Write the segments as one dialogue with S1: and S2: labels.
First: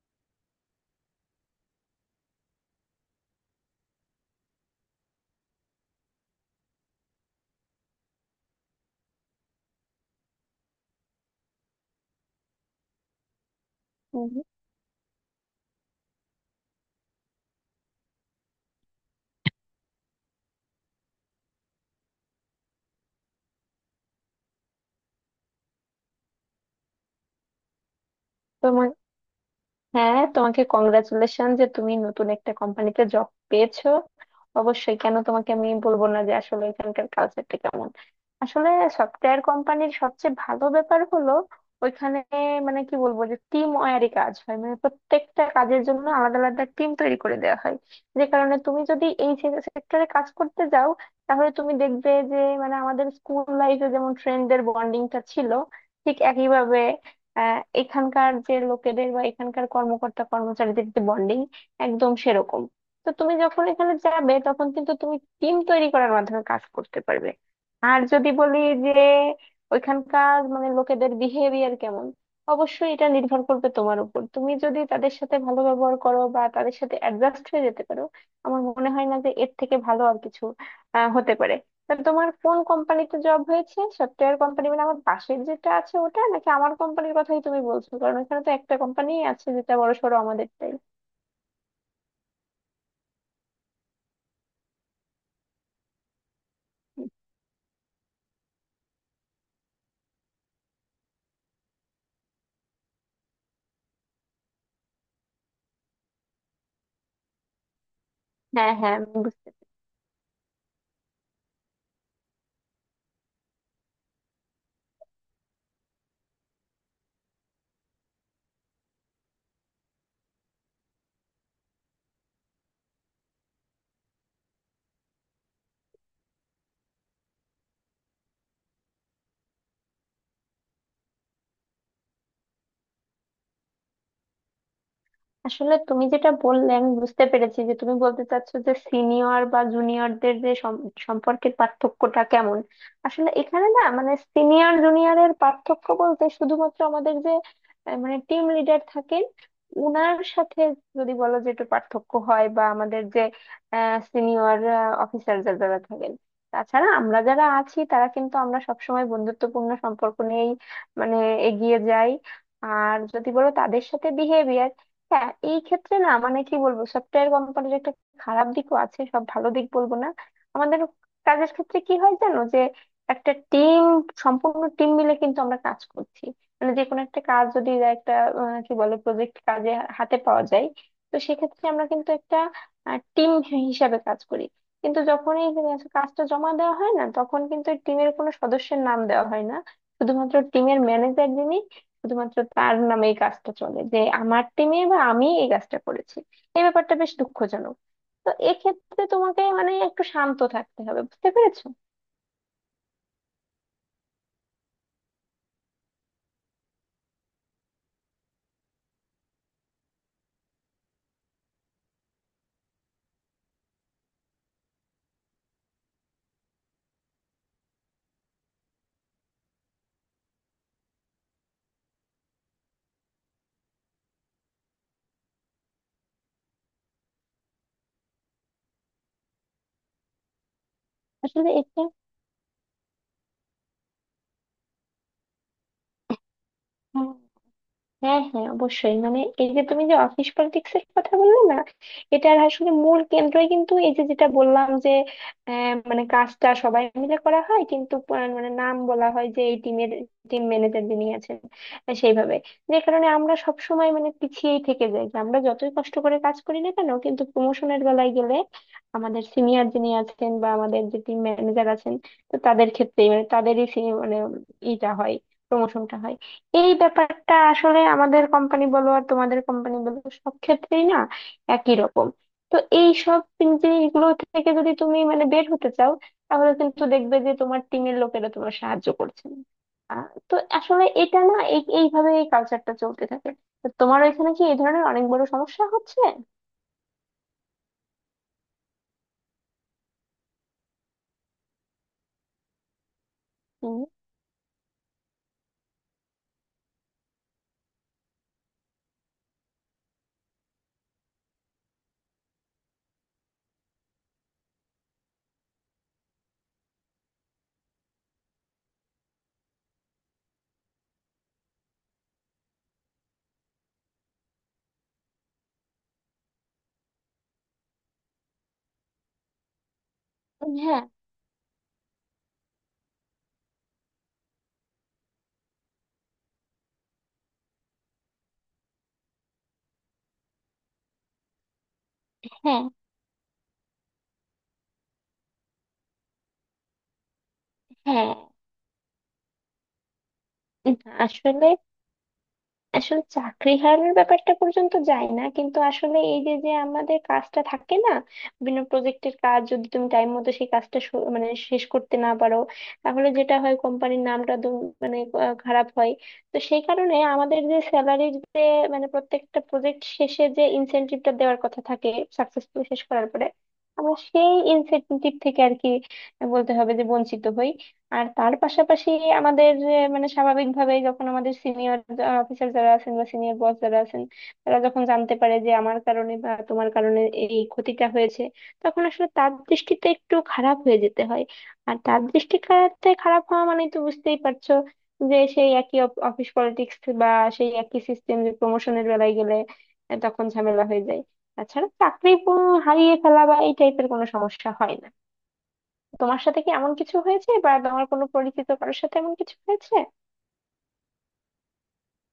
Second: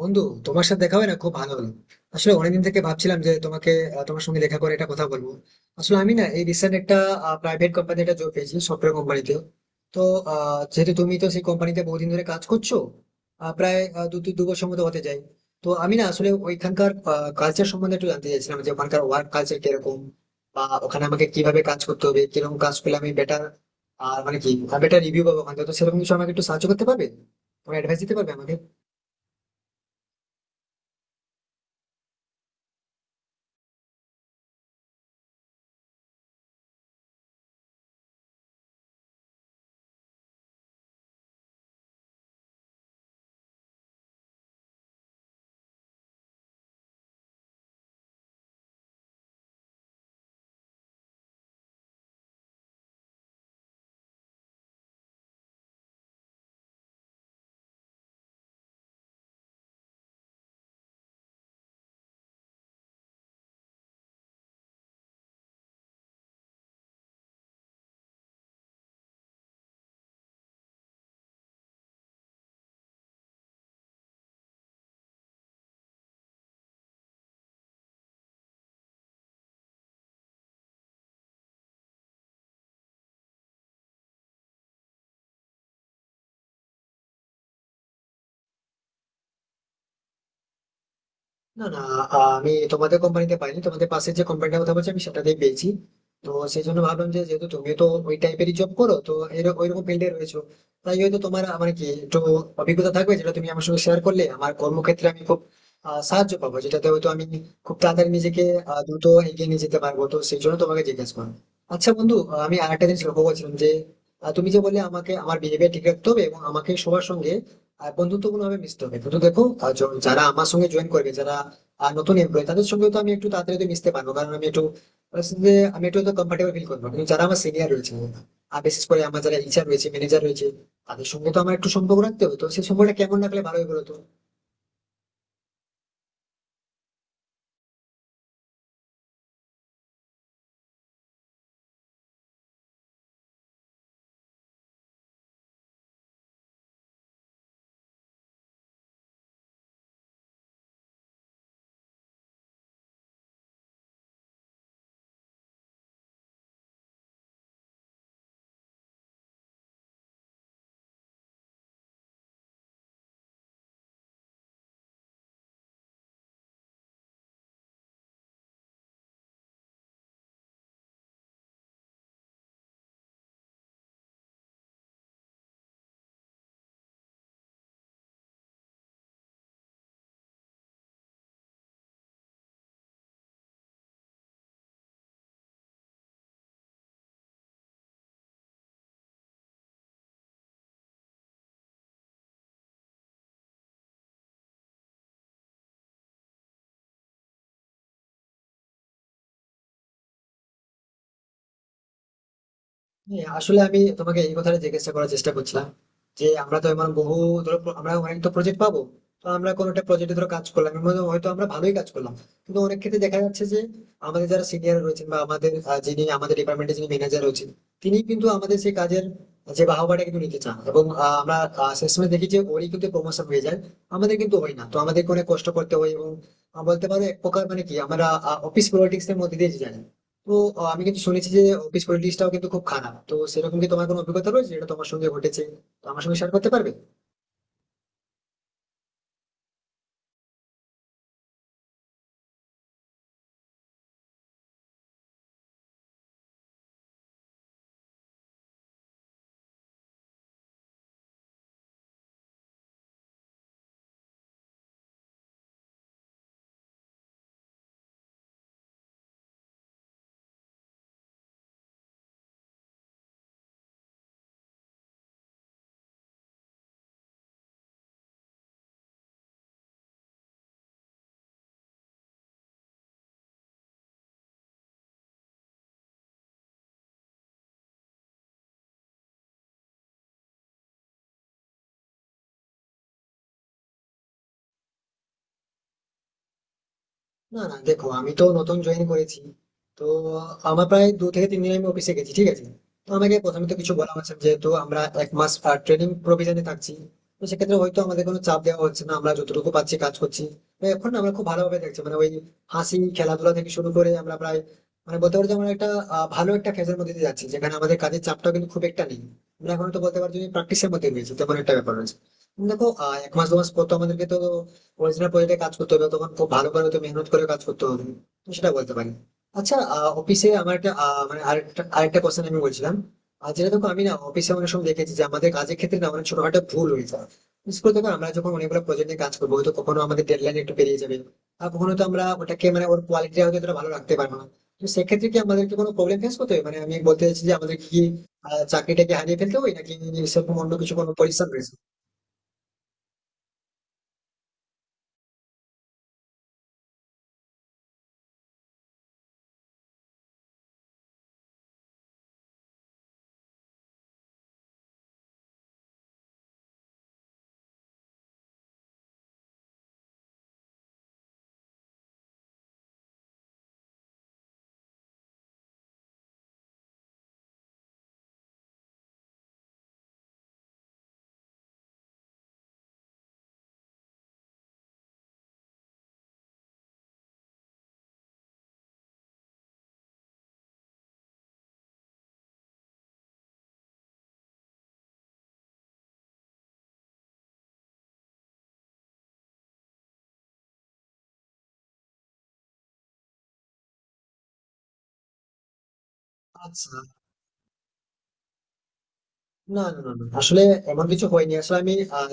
S1: বন্ধু, তোমার সাথে দেখা হয় না, খুব ভালো হলো। আসলে অনেকদিন থেকে ভাবছিলাম যে তোমাকে তোমার সঙ্গে দেখা করে একটা কথা বলবো। আসলে আমি না এই রিসেন্ট একটা প্রাইভেট কোম্পানি একটা জব পেয়েছি সফটওয়্যার কোম্পানিতে। তো যেহেতু তুমি তো সেই কোম্পানিতে বহুদিন ধরে কাজ করছো, প্রায় দু তিন
S2: হুম,
S1: দু বছর মতো হতে যায়। তো আমি না আসলে ওইখানকার কালচার সম্বন্ধে একটু জানতে চাইছিলাম, যে ওখানকার ওয়ার্ক কালচার কিরকম বা ওখানে আমাকে কিভাবে কাজ করতে হবে, কিরকম কাজ করলে আমি বেটার আর মানে কি বেটার রিভিউ পাবো ওখান থেকে। তো সেরকম কিছু আমাকে একটু সাহায্য করতে পারবে, তুমি অ্যাডভাইস দিতে পারবে আমাকে?
S2: তোমার হ্যাঁ, তোমাকে কংগ্রাচুলেশন যে তুমি নতুন একটা কোম্পানিতে জব পেয়েছো। অবশ্যই, কেন তোমাকে আমি বলবো না যে আসলে এখানকার কালচারটা কেমন। আসলে সফটওয়্যার কোম্পানির সবচেয়ে ভালো ব্যাপার হলো ওইখানে, মানে কি বলবো, যে টিম ওয়ারি কাজ হয়, মানে প্রত্যেকটা কাজের জন্য আলাদা আলাদা টিম তৈরি করে দেওয়া হয়। যে কারণে তুমি যদি এই সেক্টরে কাজ করতে যাও তাহলে তুমি দেখবে যে, মানে আমাদের স্কুল লাইফে যেমন ফ্রেন্ডদের বন্ডিংটা ছিল, ঠিক একইভাবে এখানকার যে লোকেদের বা এখানকার কর্মকর্তা কর্মচারীদের যে বন্ডিং, একদম সেরকম। তো তুমি যখন এখানে যাবে তখন কিন্তু তুমি টিম তৈরি করার মাধ্যমে কাজ করতে পারবে। আর যদি বলি যে ওইখানকার মানে লোকেদের বিহেভিয়ার কেমন, অবশ্যই এটা নির্ভর করবে তোমার উপর, তুমি যদি তাদের সাথে ভালো ব্যবহার করো বা তাদের সাথে অ্যাডজাস্ট হয়ে যেতে পারো। আমার মনে হয় না যে এর থেকে ভালো আর কিছু হতে পারে। তা তোমার কোন কোম্পানিতে জব হয়েছে? সফটওয়্যার কোম্পানি মানে আমার পাশের যেটা আছে ওটা, নাকি আমার কোম্পানির কথাই তুমি বলছো? কারণ ওখানে তো একটা কোম্পানি আছে যেটা বড় সড়ো, আমাদেরটাই।
S1: না না, আমি তোমাদের কোম্পানিতে পাইনি, তোমাদের পাশে যে কোম্পানিটার কথা বলছি আমি সেটাতেই পেয়েছি। তো সেই জন্য ভাবলাম যে যেহেতু তুমি তো ওই টাইপেরই জব করো, তো ওইরকম ফিল্ডে রয়েছো, তাই হয়তো তোমার মানে কি একটু অভিজ্ঞতা থাকবে, যেটা তুমি আমার সঙ্গে শেয়ার করলে আমার কর্মক্ষেত্রে আমি খুব সাহায্য পাবো, যেটাতে হয়তো আমি খুব তাড়াতাড়ি নিজেকে
S2: হ্যাঁ হ্যাঁ,
S1: দ্রুত এগিয়ে নিয়ে যেতে পারবো। তো সেই জন্য তোমাকে জিজ্ঞেস করো। আচ্ছা বন্ধু, আমি আরেকটা জিনিস লক্ষ্য করছিলাম যে তুমি যে বললে আমাকে আমার বিহেভিয়ার ঠিক রাখতে হবে এবং আমাকে সবার সঙ্গে আর বন্ধুত্বপূর্ণ ভাবে মিশতে হবে, কিন্তু দেখো যারা আমার সঙ্গে জয়েন করবে, যারা আর নতুন এমপ্লয়ি, তাদের সঙ্গে তো আমি একটু তাড়াতাড়ি হয়তো মিশতে পারবো কারণ আমি একটু তাদের সঙ্গে আমি একটু হয়তো কমফর্টেবল ফিল করবো। কিন্তু যারা আমার সিনিয়র রয়েছে আর বিশেষ করে আমার যারা ইচার রয়েছে, ম্যানেজার রয়েছে, তাদের সঙ্গে তো আমার একটু সম্পর্ক রাখতে হবে। তো সেই সম্পর্কটা কেমন রাখলে ভালো হবে বলতো?
S2: আসলে তুমি যেটা বললে আমি বুঝতে পেরেছি, যে তুমি বলতে চাচ্ছো যে সিনিয়র বা জুনিয়রদের যে সম্পর্কের পার্থক্যটা কেমন। আসলে এখানে না, মানে সিনিয়র জুনিয়রের পার্থক্য বলতে শুধুমাত্র আমাদের যে মানে টিম লিডার থাকেন, উনার সাথে যদি বলো যে একটু পার্থক্য হয়, বা আমাদের যে সিনিয়র অফিসার যারা থাকেন। তাছাড়া আমরা যারা আছি তারা কিন্তু আমরা সবসময় বন্ধুত্বপূর্ণ সম্পর্ক নিয়েই মানে এগিয়ে যাই। আর যদি বলো তাদের সাথে বিহেভিয়ার, হ্যাঁ এই ক্ষেত্রে না, মানে কি বলবো, সফটওয়্যার কোম্পানির একটা খারাপ দিকও আছে, সব ভালো দিক বলবো না। আমাদের কাজের ক্ষেত্রে কি হয় জানো? যে একটা টিম, সম্পূর্ণ টিম মিলে কিন্তু আমরা কাজ করছি, মানে যে কোনো একটা কাজ যদি বা একটা কি বলে, প্রজেক্ট কাজে হাতে পাওয়া যায়, তো সেক্ষেত্রে আমরা কিন্তু একটা টিম হিসাবে কাজ করি। কিন্তু যখনই কাজটা জমা দেওয়া হয় না, তখন কিন্তু টিমের কোনো সদস্যের নাম দেওয়া হয় না, শুধুমাত্র টিমের ম্যানেজার যিনি, শুধুমাত্র তার নামে এই কাজটা চলে, যে আমার টিমে বা আমি এই কাজটা করেছি। এই ব্যাপারটা বেশ দুঃখজনক। তো এক্ষেত্রে তোমাকে মানে একটু শান্ত থাকতে হবে, বুঝতে পেরেছো?
S1: হ্যাঁ, আসলে আমি তোমাকে এই কথাটা জিজ্ঞাসা করার চেষ্টা করছিলাম যে আমরা তো এমন বহু ধরো আমরা অনেক তো প্রজেক্ট পাবো। তো আমরা কোনো একটা প্রজেক্টে ধরো কাজ করলাম, এর মধ্যে হয়তো আমরা ভালোই কাজ করলাম, কিন্তু অনেক ক্ষেত্রে দেখা যাচ্ছে যে আমাদের যারা সিনিয়র রয়েছেন বা আমাদের যিনি আমাদের ডিপার্টমেন্টে যিনি ম্যানেজার রয়েছেন, তিনি কিন্তু আমাদের সেই কাজের যে বাহবাটা কিন্তু নিতে চান এবং আমরা শেষমেশ দেখি যে ওরই কিন্তু প্রমোশন হয়ে যায়, আমাদের কিন্তু হয় না। তো আমাদেরকে অনেক কষ্ট করতে হয় এবং বলতে পারো এক প্রকার মানে কি আমরা অফিস পলিটিক্স এর মধ্যে দিয়ে যাই। তো আমি কিন্তু শুনেছি যে
S2: আসলে
S1: অফিস
S2: এটা,
S1: পলিটিক্সটাও কিন্তু খুব খারাপ। তো সেরকম কি তোমার কোনো অভিজ্ঞতা রয়েছে যেটা তোমার সঙ্গে ঘটেছে, তো আমার সঙ্গে শেয়ার করতে পারবে?
S2: হ্যাঁ হ্যাঁ, অবশ্যই মানে এই যে তুমি যে অফিস পলিটিক্স এর কথা বললে না, এটার আসলে মূল কেন্দ্রই কিন্তু এই যে যেটা বললাম যে, মানে কাজটা সবাই মিলে করা হয় কিন্তু মানে নাম বলা হয় যে এই টিমের টিম ম্যানেজার যিনি আছেন, সেইভাবে। যে কারণে আমরা সব সময় মানে পিছিয়েই থেকে যাই, যে আমরা যতই কষ্ট করে কাজ করি না কেন কিন্তু প্রমোশনের বেলায় গেলে আমাদের সিনিয়র যিনি আছেন বা আমাদের যে টিম ম্যানেজার আছেন, তো তাদের ক্ষেত্রেই মানে তাদেরই মানে ইটা হয়, প্রমোশনটা হয়। এই ব্যাপারটা আসলে আমাদের কোম্পানি বলো আর তোমাদের কোম্পানি বলো, সব ক্ষেত্রেই না একই রকম। তো এই সব জিনিসগুলো থেকে যদি তুমি মানে বের হতে চাও, তাহলে কিন্তু দেখবে যে তোমার টিমের লোকেরা তোমার সাহায্য করছে না। তো আসলে এটা না, এইভাবে এই কালচারটা চলতে থাকে। তো তোমার এখানে কি এই ধরনের অনেক বড় সমস্যা হচ্ছে?
S1: না না দেখো, আমি তো নতুন জয়েন করেছি। তো আমার প্রায় 2 থেকে 3 দিন আমি অফিসে গেছি, ঠিক আছে? তো আমাকে প্রথমে তো কিছু
S2: হুম,
S1: বলা হচ্ছে না, যেহেতু আমরা 1 মাস ট্রেনিং প্রভিজনে থাকছি। তো সেক্ষেত্রে হয়তো আমাদের কোনো চাপ দেওয়া হচ্ছে না, আমরা যতটুকু পাচ্ছি কাজ করছি। তো এখন আমরা খুব ভালোভাবে দেখছি মানে ওই হাসি খেলাধুলা থেকে শুরু করে আমরা প্রায় মানে বলতে পারো যে আমরা একটা ভালো একটা ফেজের মধ্যে দিয়ে যাচ্ছি, যেখানে আমাদের কাজের চাপটা কিন্তু খুব একটা নেই। আমরা এখন তো বলতে পারছি প্র্যাকটিসের মধ্যে রয়েছে তেমন একটা ব্যাপার রয়েছে। দেখো 1 মাস 2 মাস পর তো আমাদেরকে তো অরিজিনাল প্রজেক্টে কাজ করতে হবে, তখন খুব ভালো করে হয়তো মেহনত করে কাজ করতে হবে। তো সেটা বলতে পারি। আচ্ছা, অফিসে আমার একটা
S2: হ্যাঁ
S1: আহ, মানে আরেকটা আরেকটা কোশ্চেন আমি বলছিলাম, আর যেটা দেখো আমি না অফিসে অনেক সময় দেখেছি যে আমাদের কাজের ক্ষেত্রে না অনেক ছোটখাটো ভুল হয়ে যায়। বিশেষ করে দেখো, আমরা যখন অনেকগুলো প্রজেক্ট নিয়ে কাজ করবো হয়তো কখনো আমাদের ডেডলাইন একটু পেরিয়ে যাবে আর কখনো তো আমরা ওটাকে
S2: হ্যাঁ
S1: মানে ওর কোয়ালিটি হয়তো এতটা ভালো রাখতে পারবো না। তো সেক্ষেত্রে কি আমাদেরকে কোনো প্রবলেম ফেস করতে হবে? মানে আমি বলতে চাইছি যে আমাদের কি
S2: হ্যাঁ,
S1: চাকরিটাকে হারিয়ে ফেলতে হবে নাকি সেরকম অন্য কিছু কোনো পরিশ্রম
S2: আসলে
S1: রয়েছে?
S2: আসলে চাকরি হারানোর ব্যাপারটা পর্যন্ত যায় না কিন্তু আসলে এই যে যে আমাদের কাজটা থাকে না, বিভিন্ন প্রজেক্টের কাজ যদি তুমি টাইম মতো সেই কাজটা মানে শেষ করতে না পারো, তাহলে যেটা হয় কোম্পানির নামটা মানে খারাপ হয়। তো সেই কারণে আমাদের যে স্যালারির যে, মানে প্রত্যেকটা প্রজেক্ট শেষে যে ইনসেনটিভটা দেওয়ার কথা থাকে সাকসেসফুলি শেষ করার পরে, আমরা সেই ইনসেনটিভ থেকে আর কি বলতে হবে যে বঞ্চিত হই। আর তার পাশাপাশি আমাদের যে, মানে স্বাভাবিকভাবে যখন আমাদের সিনিয়র অফিসার যারা আছেন বা সিনিয়র বস যারা আছেন, তারা যখন জানতে পারে যে আমার কারণে বা তোমার কারণে এই ক্ষতিটা হয়েছে, তখন আসলে তার দৃষ্টিতে একটু খারাপ হয়ে যেতে হয়। আর তার দৃষ্টিতে খারাপ হওয়া মানে তো বুঝতেই পারছো যে সেই একই অফিস পলিটিক্স বা সেই একই সিস্টেম, যে প্রমোশনের বেলায় গেলে তখন ঝামেলা হয়ে যায়। তাছাড়া চাকরি হারিয়ে ফেলা বা এই টাইপের কোনো সমস্যা হয় না। তোমার সাথে কি এমন
S1: আচ্ছা,
S2: কিছু হয়েছে বা তোমার কোনো পরিচিত কারোর সাথে এমন কিছু
S1: না
S2: হয়েছে?
S1: না না না। আসলে এমন কিছু হয়নি, আসলে আমি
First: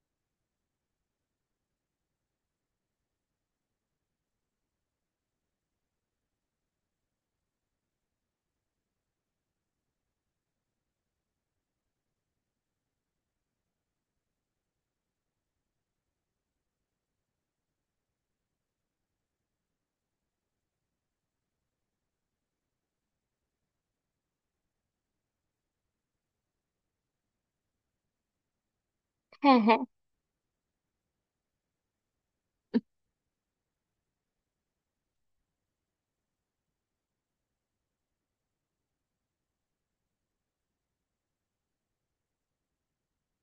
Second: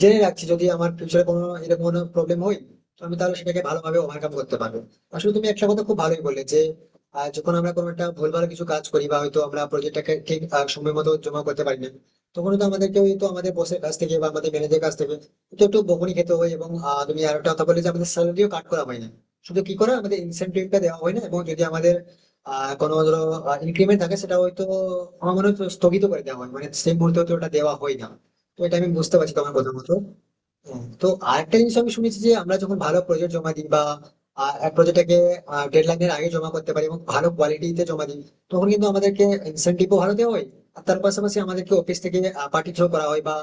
S1: জেনে রাখছি যদি আমার ফিউচারে কোনো এরকম কোনো প্রবলেম হয় তো আমি তাহলে সেটাকে ভালোভাবে ওভারকাম করতে পারবো। আসলে তুমি একটা কথা খুব ভালোই বললে যে যখন আমরা কোনো একটা ভুলভাল কিছু কাজ করি বা হয়তো আমরা প্রজেক্টটাকে ঠিক সময় মতো জমা করতে পারি না, তখন তো আমাদেরকে ওই তো আমাদের বসের কাছ থেকে বা আমাদের ম্যানেজার কাছ থেকে তো একটু বকুনি খেতে হয় এবং তুমি আর একটা কথা বলে যে আমাদের স্যালারিও কাট করা হয় না, শুধু কি করা আমাদের ইনসেনটিভটা দেওয়া হয় না এবং যদি আমাদের কোনো ধরো ইনক্রিমেন্ট থাকে সেটা হয়তো আমার মনে হয় স্থগিত করে দেওয়া হয়, মানে সেই মুহূর্তে হয়তো ওটা দেওয়া হয় না। তো এটা আমি বুঝতে পারছি তোমার
S2: হ্যাঁ
S1: কথা
S2: হ্যাঁ
S1: মতো। হ্যাঁ, তো আরেকটা জিনিস আমি শুনেছি যে আমরা যখন ভালো প্রজেক্ট জমা দিই বা এক প্রজেক্টটাকে ডেডলাইনের আগে জমা করতে পারি এবং ভালো কোয়ালিটিতে জমা দিই তখন কিন্তু আমাদেরকে ইনসেন্টিভও ভালো দেওয়া হয়। আর তার পাশাপাশি আমাদেরকে অফিস থেকে পার্টি থ্রো করা হয় বা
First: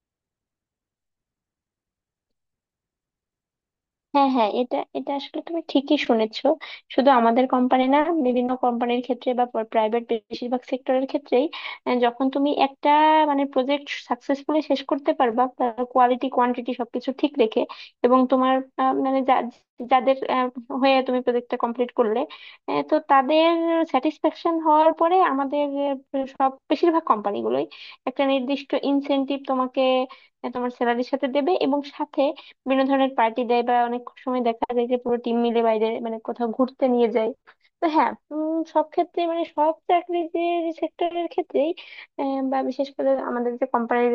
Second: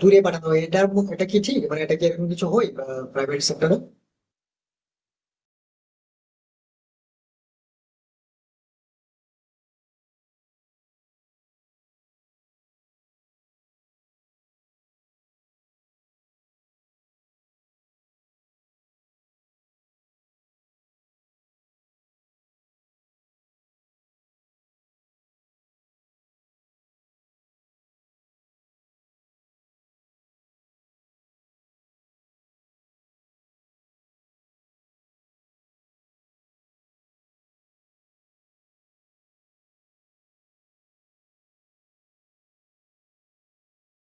S1: ট্যুরে পাঠানো হয়। এটা, এটা কি ঠিক, মানে এটা কি এরকম কিছু হয় প্রাইভেট সেক্টরে?
S2: হ্যাঁ হ্যাঁ, এটা এটা আসলে তুমি ঠিকই শুনেছো। শুধু আমাদের কোম্পানি না, বিভিন্ন কোম্পানির ক্ষেত্রে বা প্রাইভেট বেশিরভাগ সেক্টরের ক্ষেত্রেই, যখন তুমি একটা মানে প্রজেক্ট সাকসেসফুলি শেষ করতে পারবা, কোয়ালিটি কোয়ান্টিটি সবকিছু ঠিক রেখে, এবং তোমার মানে যাদের হয়ে তুমি প্রজেক্টটা কমপ্লিট করলে, তো তাদের স্যাটিসফ্যাকশন হওয়ার পরে আমাদের সব বেশিরভাগ কোম্পানিগুলোই একটা নির্দিষ্ট ইনসেনটিভ তোমাকে, তোমার স্যালারির সাথে দেবে, এবং সাথে বিভিন্ন ধরনের পার্টি দেয় বা অনেক সময় দেখা যায় যে পুরো টিম মিলে বাইরে মানে কোথাও ঘুরতে নিয়ে যায়। তো হ্যাঁ, সব ক্ষেত্রে মানে সব চাকরির যে সেক্টরের ক্ষেত্রেই, বা বিশেষ করে আমাদের যে কোম্পানির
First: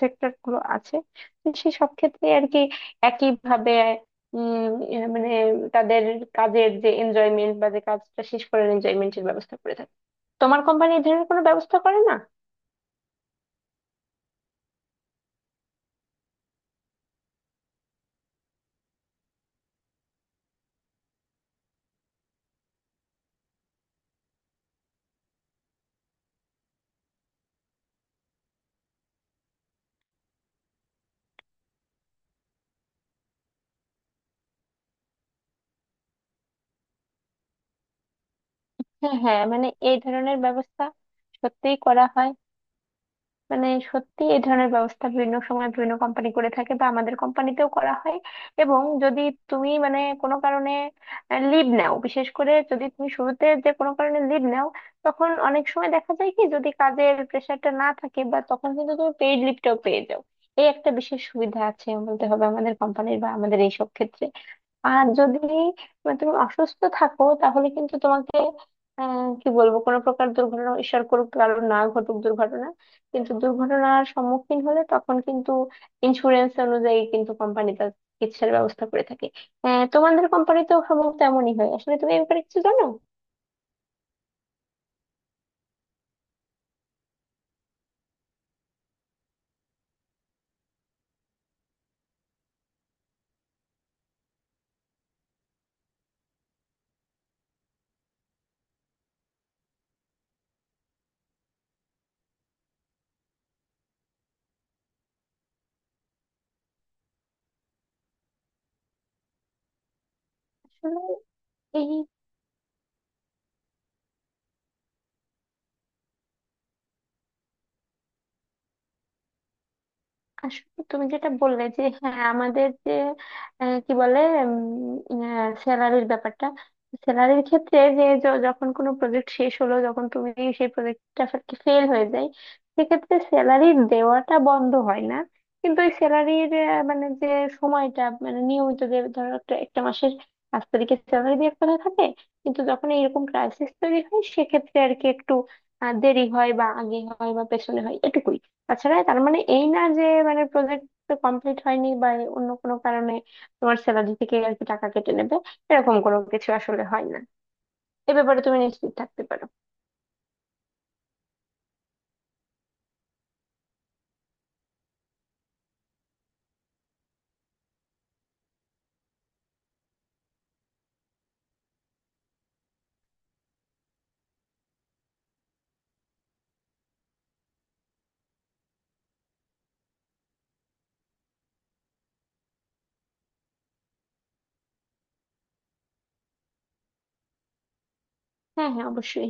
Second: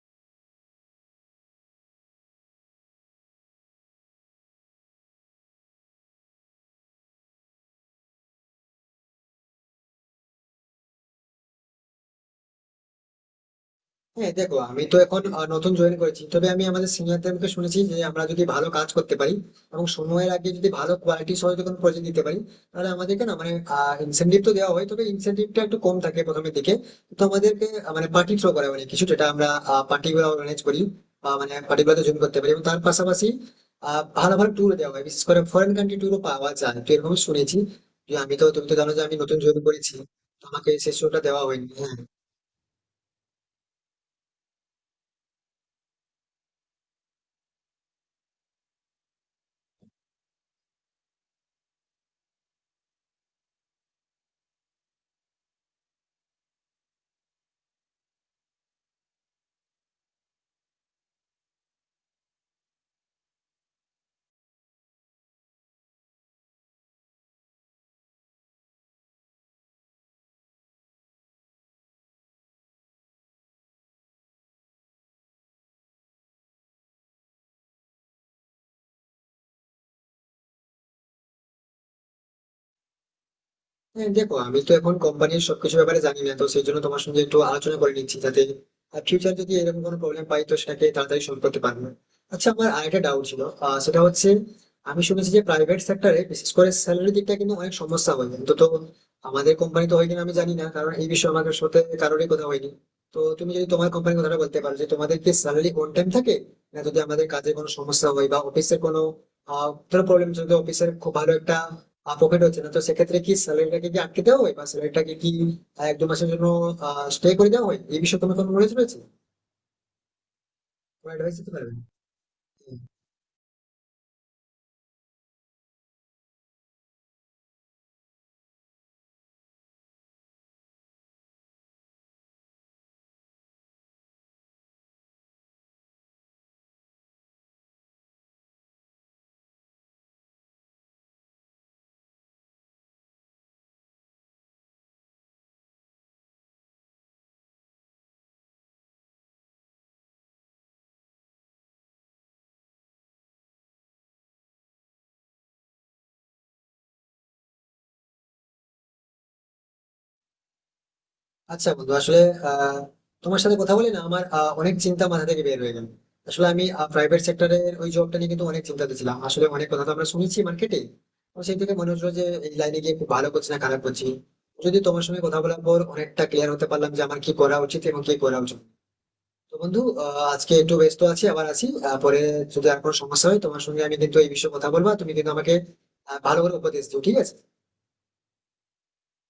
S2: সেক্টর গুলো আছে, তো সেই সব ক্ষেত্রে আর কি একই ভাবে উম মানে তাদের কাজের যে এনজয়মেন্ট বা যে কাজটা শেষ করার এনজয়মেন্টের ব্যবস্থা করে থাকে। তোমার কোম্পানি এই ধরনের কোনো ব্যবস্থা করে না?
S1: হ্যাঁ দেখো, আমি তো এখন নতুন জয়েন করেছি, তবে আমি আমাদের সিনিয়রদের মুখে শুনেছি যে আমরা যদি ভালো কাজ করতে পারি এবং সময়ের আগে যদি ভালো কোয়ালিটি সহ যদি কোনো প্রজেক্ট দিতে পারি, তাহলে আমাদেরকে না মানে ইনসেনটিভ তো দেওয়া হয় তবে ইনসেনটিভটা একটু কম থাকে প্রথমের দিকে। তো আমাদেরকে মানে পার্টি থ্রো করা মানে কিছু যেটা আমরা পার্টি গুলো অর্গানাইজ করি বা মানে পার্টি গুলোতে জয়েন করতে পারি এবং তার পাশাপাশি ভালো ভালো ট্যুর দেওয়া হয়, বিশেষ করে ফরেন কান্ট্রি ট্যুরও পাওয়া যায়। তো এরকম শুনেছি যে আমি তো, তুমি তো জানো যে
S2: হ্যাঁ
S1: আমি নতুন
S2: হ্যাঁ,
S1: জয়েন
S2: মানে
S1: করেছি,
S2: এই ধরনের
S1: তো আমাকে
S2: ব্যবস্থা
S1: সেই শোটা দেওয়া হয়নি।
S2: সত্যিই
S1: হ্যাঁ,
S2: করা হয়, মানে সত্যি এই ধরনের ব্যবস্থা বিভিন্ন সময় বিভিন্ন কোম্পানি করে থাকে বা আমাদের কোম্পানিতেও করা হয়। এবং যদি তুমি মানে কোনো কারণে লিভ নাও, বিশেষ করে যদি তুমি শুরুতে যে কোনো কারণে লিভ নাও, তখন অনেক সময় দেখা যায় কি, যদি কাজের প্রেশারটা না থাকে বা, তখন কিন্তু তুমি পেইড লিভটাও পেয়ে যাও। এই একটা বিশেষ সুবিধা আছে বলতে হবে আমাদের কোম্পানির বা আমাদের এইসব ক্ষেত্রে। আর যদি মানে তুমি অসুস্থ থাকো তাহলে কিন্তু তোমাকে, কি বলবো, কোনো প্রকার দুর্ঘটনা, ঈশ্বর করুক কারণ না ঘটুক দুর্ঘটনা, কিন্তু দুর্ঘটনার সম্মুখীন হলে তখন কিন্তু ইন্স্যুরেন্স অনুযায়ী কিন্তু কোম্পানি তার চিকিৎসার ব্যবস্থা করে থাকে। তোমাদের কোম্পানিতেও সম্ভবত এমনই হয়, আসলে তুমি এই ব্যাপারে কিছু জানো?
S1: হ্যাঁ, দেখো আমি তো এখন কোম্পানির সবকিছু ব্যাপারে জানি না, তো সেই জন্য তোমার সঙ্গে একটু আলোচনা করে নিচ্ছি যাতে ফিউচার যদি এরকম কোনো প্রবলেম পাই তো সেটাকে তাড়াতাড়ি সলভ করতে পারবো। আচ্ছা, আমার আরেকটা ডাউট ছিল, সেটা হচ্ছে আমি শুনেছি যে প্রাইভেট সেক্টরে বিশেষ করে স্যালারি দিকটা কিন্তু অনেক সমস্যা হয় কিন্তু। তো আমাদের কোম্পানি তো হয় কিনা আমি জানি না, কারণ এই বিষয়ে আমার সাথে কারোরই কথা হয়নি। তো তুমি যদি তোমার কোম্পানির কথাটা বলতে পারো যে তোমাদের কি স্যালারি অন টাইম থাকে, না যদি আমাদের কাজে কোনো সমস্যা হয় বা অফিসের কোনো ধরো প্রবলেম, যদি অফিসের
S2: আসলে
S1: খুব ভালো একটা
S2: এই,
S1: প্রফিট হচ্ছে না তো সেক্ষেত্রে কি স্যালারিটাকে কি আটকে দেওয়া হয় বা স্যালারিটাকে কি 1-2 মাসের জন্য স্টে করে দেওয়া হয়? এই বিষয়ে তোমার কোনো নলেজ রয়েছে,
S2: আসলে তুমি
S1: কোনো
S2: যেটা
S1: অ্যাডভাইস দিতে
S2: বললে
S1: পারবে?
S2: যে, হ্যাঁ আমাদের যে কি বলে স্যালারির ব্যাপারটা, স্যালারির ক্ষেত্রে যে যখন কোনো প্রজেক্ট শেষ হলো, যখন তুমি সেই প্রজেক্টটা ফেল হয়ে যায়, সেক্ষেত্রে স্যালারি দেওয়াটা বন্ধ হয় না। কিন্তু ওই স্যালারির মানে যে সময়টা, মানে নিয়মিত যে ধরো একটা একটা মাসের 5 তারিখে স্যালারি দেওয়ার কথা থাকে, কিন্তু যখন এইরকম ক্রাইসিস তৈরি হয় সেক্ষেত্রে আর কি একটু দেরি হয় বা আগে হয় বা পেছনে হয়, এটুকুই। তাছাড়া তার মানে এই না যে মানে প্রজেক্ট কমপ্লিট হয়নি বা অন্য কোনো কারণে তোমার স্যালারি থেকে আর কি টাকা কেটে নেবে, এরকম কোনো কিছু আসলে হয় না। এ ব্যাপারে তুমি নিশ্চিত থাকতে পারো।
S1: আচ্ছা বন্ধু, আসলে আহ, তোমার সাথে কথা বলে না আমার অনেক চিন্তা মাথা থেকে বের হয়ে গেল। আসলে আমি প্রাইভেট সেক্টরের ওই জবটা নিয়ে কিন্তু অনেক চিন্তাতে ছিলাম, আসলে অনেক কথা তো আমরা শুনেছি মার্কেটে, তো সেই থেকে মনে হচ্ছিল যে এই লাইনে গিয়ে খুব ভালো করছি না খারাপ করছি। যদি তোমার সঙ্গে কথা বলার পর অনেকটা ক্লিয়ার হতে পারলাম যে আমার কি করা উচিত এবং কি করা উচিত না। তো বন্ধু, আজকে একটু ব্যস্ত আছি, আবার আছি পরে যদি আর কোনো সমস্যা হয় তোমার সঙ্গে আমি কিন্তু এই বিষয়ে কথা বলবো, আর তুমি কিন্তু আমাকে ভালো করে উপদেশ দিও, ঠিক আছে?
S2: হ্যাঁ হ্যাঁ, অবশ্যই।